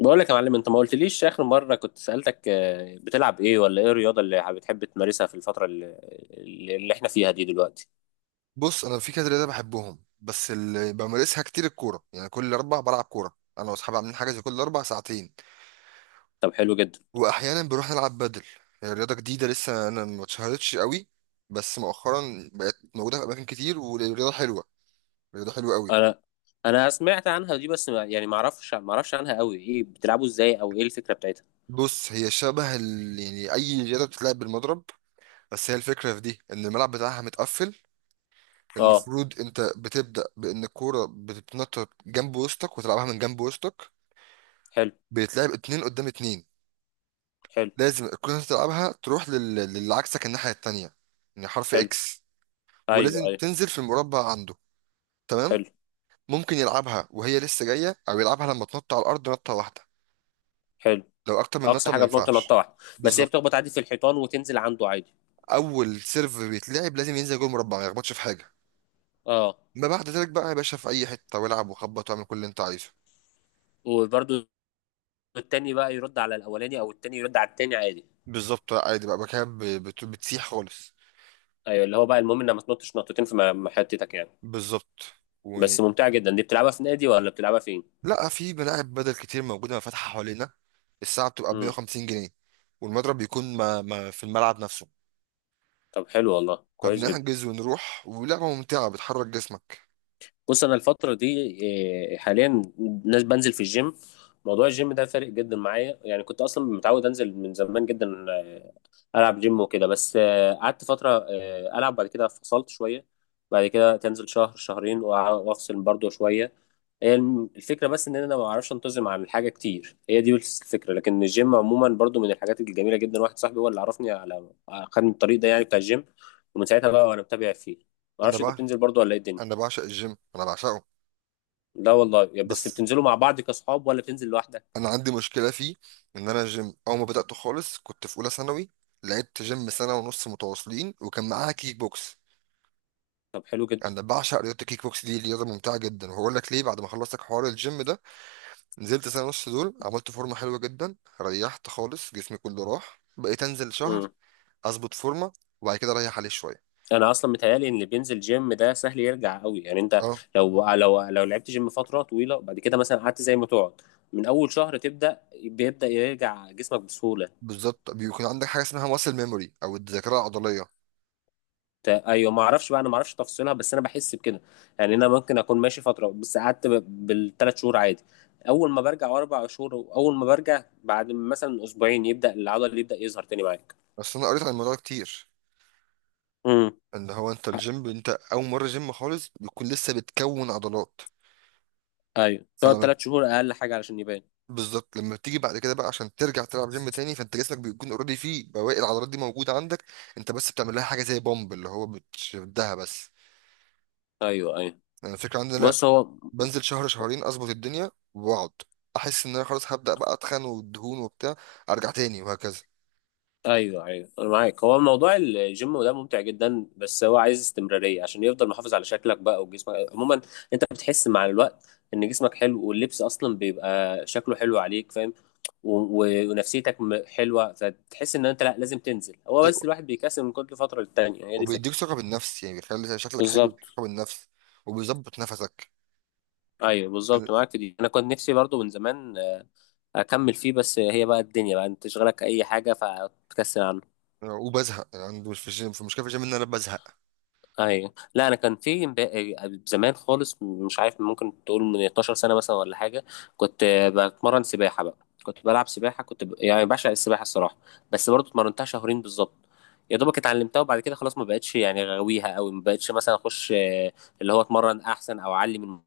بقول لك يا معلم، انت ما قلتليش اخر مره كنت سالتك، بتلعب ايه ولا ايه الرياضه اللي بتحب تمارسها في الفتره اللي احنا فيها دي دلوقتي. بص، انا في كذا رياضه بحبهم، بس اللي بمارسها كتير الكوره. يعني كل اربع بلعب كوره انا واصحابي، عاملين حاجه زي كل اربع ساعتين. طب، حلو جدا. واحيانا بنروح نلعب بدل. هي رياضه جديده لسه، انا ما اتشهرتش قوي، بس مؤخرا بقت موجوده في اماكن كتير، ورياضه حلوه، رياضه حلوه قوي. انا انا سمعت عنها دي، بس ما يعني ما اعرفش ما اعرفش عنها قوي، ايه بتلعبوا ازاي، او ايه الفكره بتاعتها؟ بص، هي شبه يعني اي رياضه بتتلعب بالمضرب. بس هي الفكره في دي ان الملعب بتاعها متقفل. اه. المفروض انت بتبدا بان الكوره بتتنطط جنب وسطك وتلعبها من جنب وسطك. حلو. بيتلعب اتنين قدام اتنين. حلو. لازم تكون انت تلعبها تروح للي عكسك الناحية التانية، يعني حرف حلو. اكس. ايوه ولازم ايوه. تنزل في المربع عنده. تمام. حلو. ممكن يلعبها وهي لسه جاية، او يلعبها لما تنط على الارض نطة واحدة. حلو. لو اكتر من اقصى نطة ما حاجه بتنط نطه ينفعش. واحده. بس هي بالظبط. بتخبط عادي في الحيطان وتنزل عنده عادي. اول سيرف بيتلعب لازم ينزل جوه المربع، ما يخبطش في حاجة. اه. ما بعد ذلك بقى يا باشا في اي حتة، والعب وخبط واعمل كل اللي انت عايزه. وبرده التاني بقى يرد على الاولاني، او التاني يرد على التاني عادي. بالظبط. عادي بقى كده، بتسيح خالص. ايوه، اللي هو بقى المهم انك ما تنطش نطتين في محيطتك يعني. بالظبط. و... بس ممتعة جدا دي، بتلعبها في نادي ولا بتلعبها فين؟ لا، في ملاعب بدل كتير موجوده فاتحه حوالينا. الساعه بتبقى ب امم. 150 جنيه. والمضرب بيكون ما في الملعب نفسه. طب حلو والله، كويس جدا. فبنحجز ونروح، ولعبه ممتعه بتحرك جسمك. بص، انا الفترة دي، إيه، حاليا، ناس بنزل في الجيم. موضوع الجيم ده فارق جدا معايا، يعني كنت اصلا متعود انزل من زمان جدا، العب جيم وكده، بس قعدت فتره، العب بعد كده، فصلت شويه. بعد كده تنزل شهر شهرين وافصل برضو شويه. هي الفكره بس ان انا ما بعرفش انتظم على الحاجه كتير، هي دي بس الفكره. لكن الجيم عموما برضو من الحاجات الجميله جدا، واحد صاحبي هو اللي عرفني على، خدني الطريق ده يعني بتاع الجيم، ومن ساعتها بقى وانا متابع فيه. ما انا اعرفش انت بقى بتنزل برضو ولا ايه الدنيا؟ انا بعشق الجيم، انا بعشقه. لا والله، يا بس بس بتنزلوا مع بعض كاصحاب ولا بتنزل لوحدك؟ انا عندي مشكله فيه. ان انا الجيم اول ما بداته خالص كنت في اولى ثانوي. لعبت جيم سنه ونص متواصلين، وكان معاها كيك بوكس. طب حلو جدا. انا بعشق رياضه الكيك بوكس، دي رياضه ممتعه جدا، وهقول لك ليه. بعد ما خلصت حوار الجيم ده نزلت 1.5 سنة دول، عملت فورمة حلوة جدا، ريحت خالص جسمي كله راح. بقيت انزل شهر اظبط فورمة، وبعد كده اريح عليه شوية. انا اصلا متهيالي ان اللي بينزل جيم ده سهل يرجع قوي، يعني انت اه. لو لعبت جيم فتره طويله، وبعد كده مثلا قعدت زي ما تقعد، من اول شهر تبدا بيبدا يرجع جسمك بسهوله. بالظبط، بيكون عندك حاجة اسمها ماسل ميموري او الذاكرة العضلية. ايوه، ما اعرفش بقى، انا ما اعرفش تفاصيلها بس انا بحس بكده، يعني انا ممكن اكون ماشي فتره، بس قعدت بالثلاث شهور عادي، اول ما برجع اربع شهور، اول ما برجع بعد مثلا اسبوعين يبدا العضل اللي يبدا يظهر تاني معاك. بس انا قريت عن الموضوع ده كتير. امم. ان هو انت الجيم، انت اول مرة جيم خالص بيكون لسه بتكون عضلات. ايوه، تقعد فلما، ثلاث شهور اقل حاجه علشان يبان. بالظبط لما تيجي بعد كده بقى عشان ترجع تلعب جيم تاني، فانت جسمك بيكون اوريدي فيه بواقي العضلات دي موجودة عندك. انت بس بتعمل لها حاجة زي بومب، اللي هو بتشدها بس. ايوه ايوه. انا الفكرة عندنا بص هو. بنزل شهر شهرين، اظبط الدنيا واقعد. احس ان انا خلاص هبدا بقى اتخن، والدهون وبتاع. ارجع تاني، وهكذا. ايوه ايوه، انا معاك. هو موضوع الجيم ده ممتع جدا، بس هو عايز استمراريه عشان يفضل محافظ على شكلك بقى وجسمك عموما. انت بتحس مع الوقت ان جسمك حلو، واللبس اصلا بيبقى شكله حلو عليك، فاهم؟ و- ونفسيتك حلوه، فتحس ان انت لا لازم تنزل، هو بس ايوه. الواحد بيكسل من كل فتره للتانيه، هي دي الفكره. وبيديك ثقه بالنفس، يعني بيخلي شكلك حلو ويديك بالظبط. ثقه بالنفس، وبيظبط نفسك. ايوه، بالظبط أنا- معاك في دي. انا كنت نفسي برضو من زمان اكمل فيه، بس هي بقى الدنيا بقى، انت تشغلك اي حاجه فتكسل عنها. وبزهق. يعني عندي مش في الجيم، في مشكله في الجيم ان انا بزهق. ايوه. لا انا كان في زمان خالص، مش عارف، ممكن تقول من 12 سنه مثلا ولا حاجه. كنت بتمرن سباحه بقى. كنت بلعب سباحه، كنت ب، يعني بعشق السباحه الصراحه، بس برضه اتمرنتها شهرين بالظبط، يا دوبك اتعلمتها، وبعد كده خلاص ما بقتش يعني غاويها قوي، ما بقتش مثلا اخش، اللي هو اتمرن احسن او اعلي من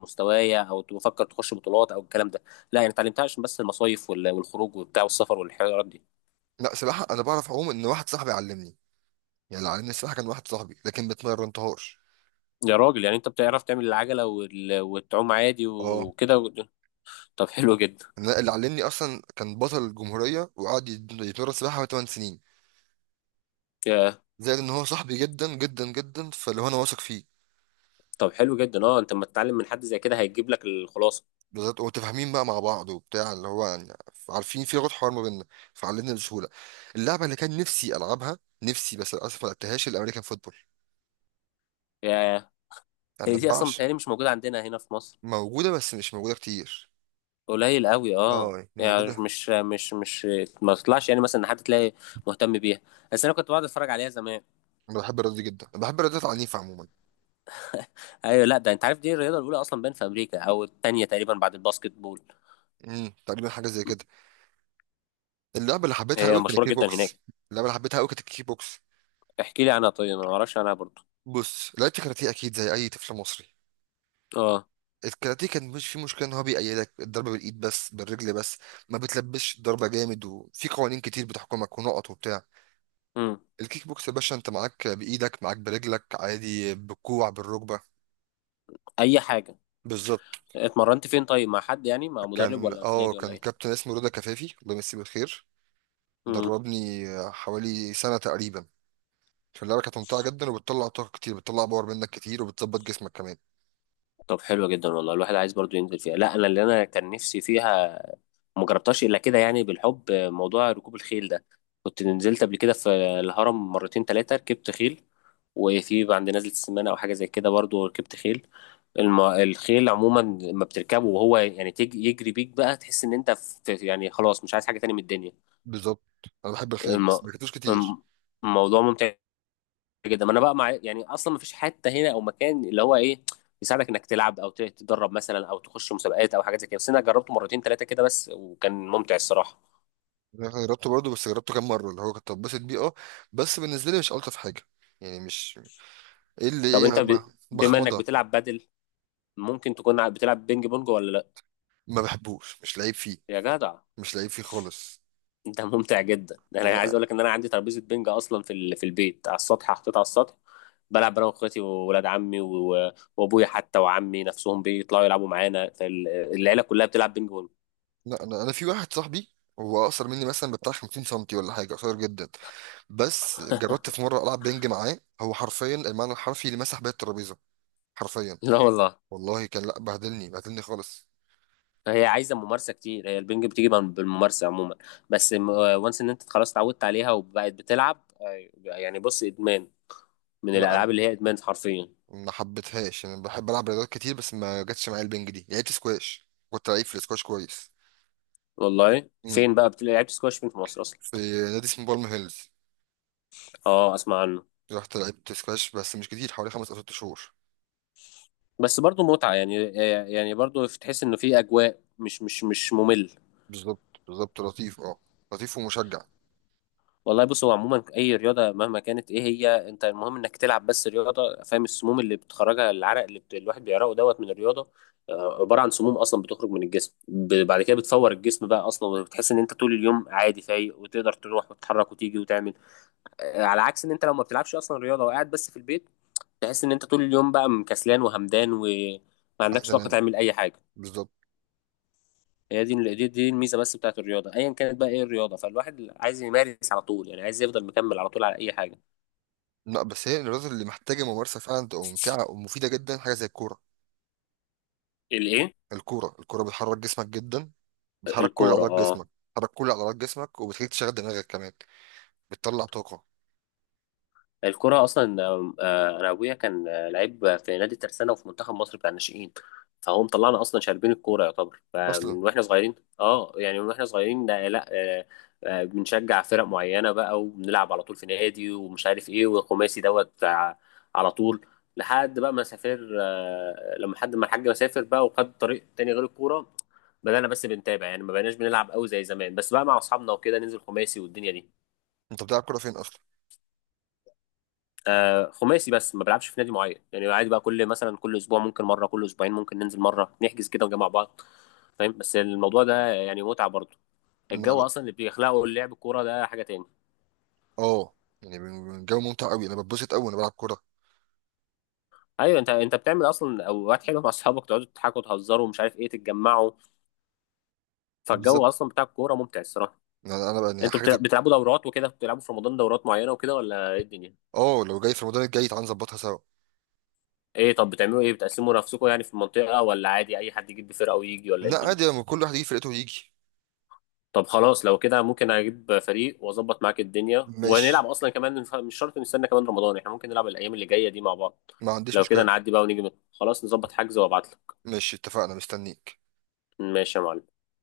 مستوايا، او بفكر تخش بطولات او الكلام ده. لا، يعني اتعلمتها عشان بس المصايف والخروج وبتاع والسفر والحوارات دي. لا، سباحه انا بعرف اعوم، ان واحد صاحبي علمني. يعني اللي علمني السباحه كان واحد صاحبي، لكن ما اتمرنتهاش. يا راجل، يعني انت بتعرف تعمل العجله وتعوم عادي اه. وكده و، طب حلو جدا. أنا اللي علمني اصلا كان بطل الجمهوريه، وقعد يتمرن سباحه 8 سنين. ياه. زائد ان هو صاحبي جدا جدا جدا، فاللي هو انا واثق فيه. طب حلو جدا، اه. انت لما تتعلم من حد زي كده هيجيب لك الخلاصه. بالظبط، ومتفاهمين بقى مع بعض وبتاع، اللي هو يعني عارفين في لغة حوار ما بيننا، فعلمنا بسهولة. اللعبة اللي كان نفسي ألعبها، نفسي بس للأسف ما لعبتهاش، الأمريكان فوتبول. ياه. هي أنا دي اصلا نبعش. متهيألي مش موجوده عندنا هنا في مصر. موجودة بس مش موجودة كتير. قليل قوي، اه اه، يعني يعني موجودة. مش ما تطلعش يعني، مثلا ان حد تلاقي مهتم بيها، بس انا كنت بقعد اتفرج عليها زمان. أنا بحب الرياضة دي جدا، أنا بحب الرياضات العنيفة عموما. ايوه، لا ده انت عارف، دي الرياضه الاولى اصلا باين في امريكا، او الثانيه تقريبا بعد الباسكت بول. امم، تقريبا حاجة زي كده. اللعبة اللي حبيتها هي قوي كانت مشهوره الكيك جدا بوكس. هناك. اللعبة اللي حبيتها قوي كانت الكيك بوكس. احكي لي عنها طيب، انا ما اعرفش عنها برضو. بص، لعبت كاراتيه أكيد زي أي طفل مصري. اه. الكاراتيه كان مش في مشكله، ان هو بيأيدك الضربه بالايد بس بالرجل بس. ما بتلبسش الضربه جامد، وفي قوانين كتير بتحكمك، ونقط وبتاع. امم. الكيك بوكس يا باشا انت معاك بايدك، معاك برجلك، عادي بالكوع بالركبه. اي حاجه. بالظبط. اتمرنت فين طيب، مع حد يعني، مع مدرب كان ولا في اه نادي كان ولا كابتن اسمه رضا كفافي، الله يمسيه بالخير. ايه؟ دربني حوالي سنه تقريبا في اللعبه. كانت ممتعه جدا، وبتطلع طاقه كتير، بتطلع باور منك كتير، وبتظبط جسمك كمان. طب حلوة جدا والله، الواحد عايز برضو ينزل فيها. لا انا انا كان نفسي فيها، ما جربتهاش الا كده، يعني بالحب موضوع ركوب الخيل ده. كنت نزلت قبل كده في الهرم مرتين ثلاثة، ركبت خيل، وفي عند نزلة السمانة او حاجة زي كده برضو ركبت خيل. الخيل عموما لما بتركبه، وهو يعني يجري بيك بقى، تحس ان انت في، يعني خلاص مش عايز حاجة تاني من الدنيا. بالظبط. انا بحب الخيل، الم... بس ما ركبتوش كتير. الم- الموضوع ممتع جدا. ما انا بقى مع، يعني اصلا ما فيش حته هنا او مكان اللي هو ايه يساعدك انك تلعب تتدرب مثلا، او تخش مسابقات او حاجات زي كده. بس انا جربته مرتين ثلاثه كده بس، وكان ممتع الصراحه. انا جربته برضه، بس جربته كام مره اللي هو كنت اتبسط بيه، اه. بس بالنسبه لي مش الطف حاجه. يعني مش ايه اللي طب انت ايه، ب، بما انك بخمضه. بتلعب بادل، ممكن تكون بتلعب بينج بونج ولا لا؟ ما بحبوش مش لعيب فيه. يا جدع، مش لعيب فيه خالص. انت ممتع جدا. انا والله. عايز اقول لك ان انا عندي ترابيزه بينج اصلا في ال، في البيت على السطح، حطيتها على السطح. بلعب انا واخواتي وولاد عمي و، وابويا حتى، وعمي نفسهم بيطلعوا يلعبوا معانا، فالعيله كلها بتلعب بينج بونج. لا، انا في واحد صاحبي هو اقصر مني، مثلا بتاع 50 سنتي ولا حاجه، قصير جدا. بس جربت في مره العب بينج معاه، هو حرفيا، المعنى الحرفي، اللي مسح بيا الترابيزه. حرفيا، لا والله. والله كان، لا بهدلني، بهدلني خالص. هي عايزه ممارسه كتير، هي البنج بتيجي بالممارسه عموما. بس وانس ان انت خلاص اتعودت عليها وبقت بتلعب، يعني بص ادمان، من لا. أنا الالعاب اللي هي ادمان حرفيا. ما حبيتهاش. انا بحب العب رياضات كتير، بس ما جاتش معايا البنج دي. لعبت سكواش، كنت لعيب في السكواش كويس. والله إمم. فين بقى بتلاقي، لعبت سكواش فين في مصر اصلا؟ في نادي اسمه بالم هيلز، اه اسمع عنه. رحت لعبت سكواش بس مش كتير، حوالي خمس او ست شهور. بس برضو متعه يعني، يعني برضو تحس انه في اجواء مش ممل. بالظبط. بالظبط لطيف، اه. لطيف ومشجع. والله بص، هو عموما اي رياضه مهما كانت ايه هي، انت المهم انك تلعب بس رياضه، فاهم؟ السموم اللي بتخرجها، العرق اللي الواحد بيعرقه دوت من الرياضه، عباره عن سموم اصلا بتخرج من الجسم ب، بعد كده بتفور الجسم بقى اصلا، وبتحس ان انت طول اليوم عادي فايق، وتقدر تروح وتتحرك وتيجي وتعمل، على عكس ان انت لو ما بتلعبش اصلا رياضه، وقاعد بس في البيت، تحس ان انت طول اليوم بقى مكسلان وهمدان، وما عندكش عايز طاقه انام. تعمل اي حاجه. بالظبط. هي دي الميزه بس بتاعت الرياضه ايا كانت بقى ايه الرياضه، فالواحد عايز يمارس على طول يعني، عايز يفضل مكمل على طول على اي حاجه. لا بس هي الرياضة اللي محتاجة ممارسة فعلا تبقى ممتعة ومفيدة جدا، حاجة زي الكورة. الايه؟ الكورة. الكورة بتحرك جسمك جدا، بتحرك كل الكوره؟ عضلات اه، جسمك. بتحرك كل عضلات جسمك، وبتخليك تشغل دماغك كمان. بتطلع طاقة. الكوره اصلا، انا ابويا كان لعيب في نادي الترسانه، وفي منتخب مصر بتاع الناشئين، فهو مطلعنا اصلا شاربين الكوره يعتبر، فمن أصلا. واحنا صغيرين. اه، يعني من واحنا صغيرين، لا، آه، بنشجع فرق معينه بقى، وبنلعب على طول في نادي، ومش عارف ايه، والخماسي دوت على طول، لحد بقى ما سافر، لما حد ما الحاج سافر بقى وخد طريق تاني غير الكوره، بدأنا بس بنتابع يعني، ما بقيناش بنلعب قوي زي زمان، بس بقى مع اصحابنا وكده ننزل خماسي والدنيا دي. أنت بتلعب كورة فين أصلا؟ آه، خماسي بس ما بلعبش في نادي معين يعني، عادي بقى، كل مثلا كل اسبوع ممكن مره، كل اسبوعين ممكن ننزل مره، نحجز كده ونجمع بعض. فاهم؟ بس الموضوع ده يعني متعه برضه. لا الجو لا. اصلا اللي بيخلقه اللعب الكوره ده حاجه تاني. اه، يعني من جو ممتع أوي، أنا بتبسط أوي وأنا بلعب كورة. ايوه، انت بتعمل اصلا اوقات حلوه مع اصحابك، تقعدوا تضحكوا تهزروا ومش عارف ايه، تتجمعوا، فالجو بالظبط. اصلا بتاع الكوره ممتع الصراحه. أنا بقى، يعني انتوا حاجة زي. بتلعبوا دورات وكده، بتلعبوا في رمضان دورات معينه وكده، ولا ايه الدنيا؟ اه لو جاي في رمضان الجاي تعالى نظبطها سوا. ايه، طب بتعملوا ايه، بتقسموا نفسكم يعني في المنطقه، ولا عادي اي حد يجيب فرقه ويجي، ولا ايه لا الدنيا؟ عادي، لما كل واحد يجي فرقته يجي. طب خلاص لو كده، ممكن اجيب فريق واظبط معاك الدنيا ونلعب ماشي، اصلا كمان، مش شرط نستنى كمان رمضان، احنا ممكن نلعب الايام اللي جايه دي مع بعض. ما عنديش لو كده مشكلة. نعدي بقى ونيجي خلاص نظبط حجز وابعت لك. ماشي اتفقنا، مستنيك. ماشي يا معلم.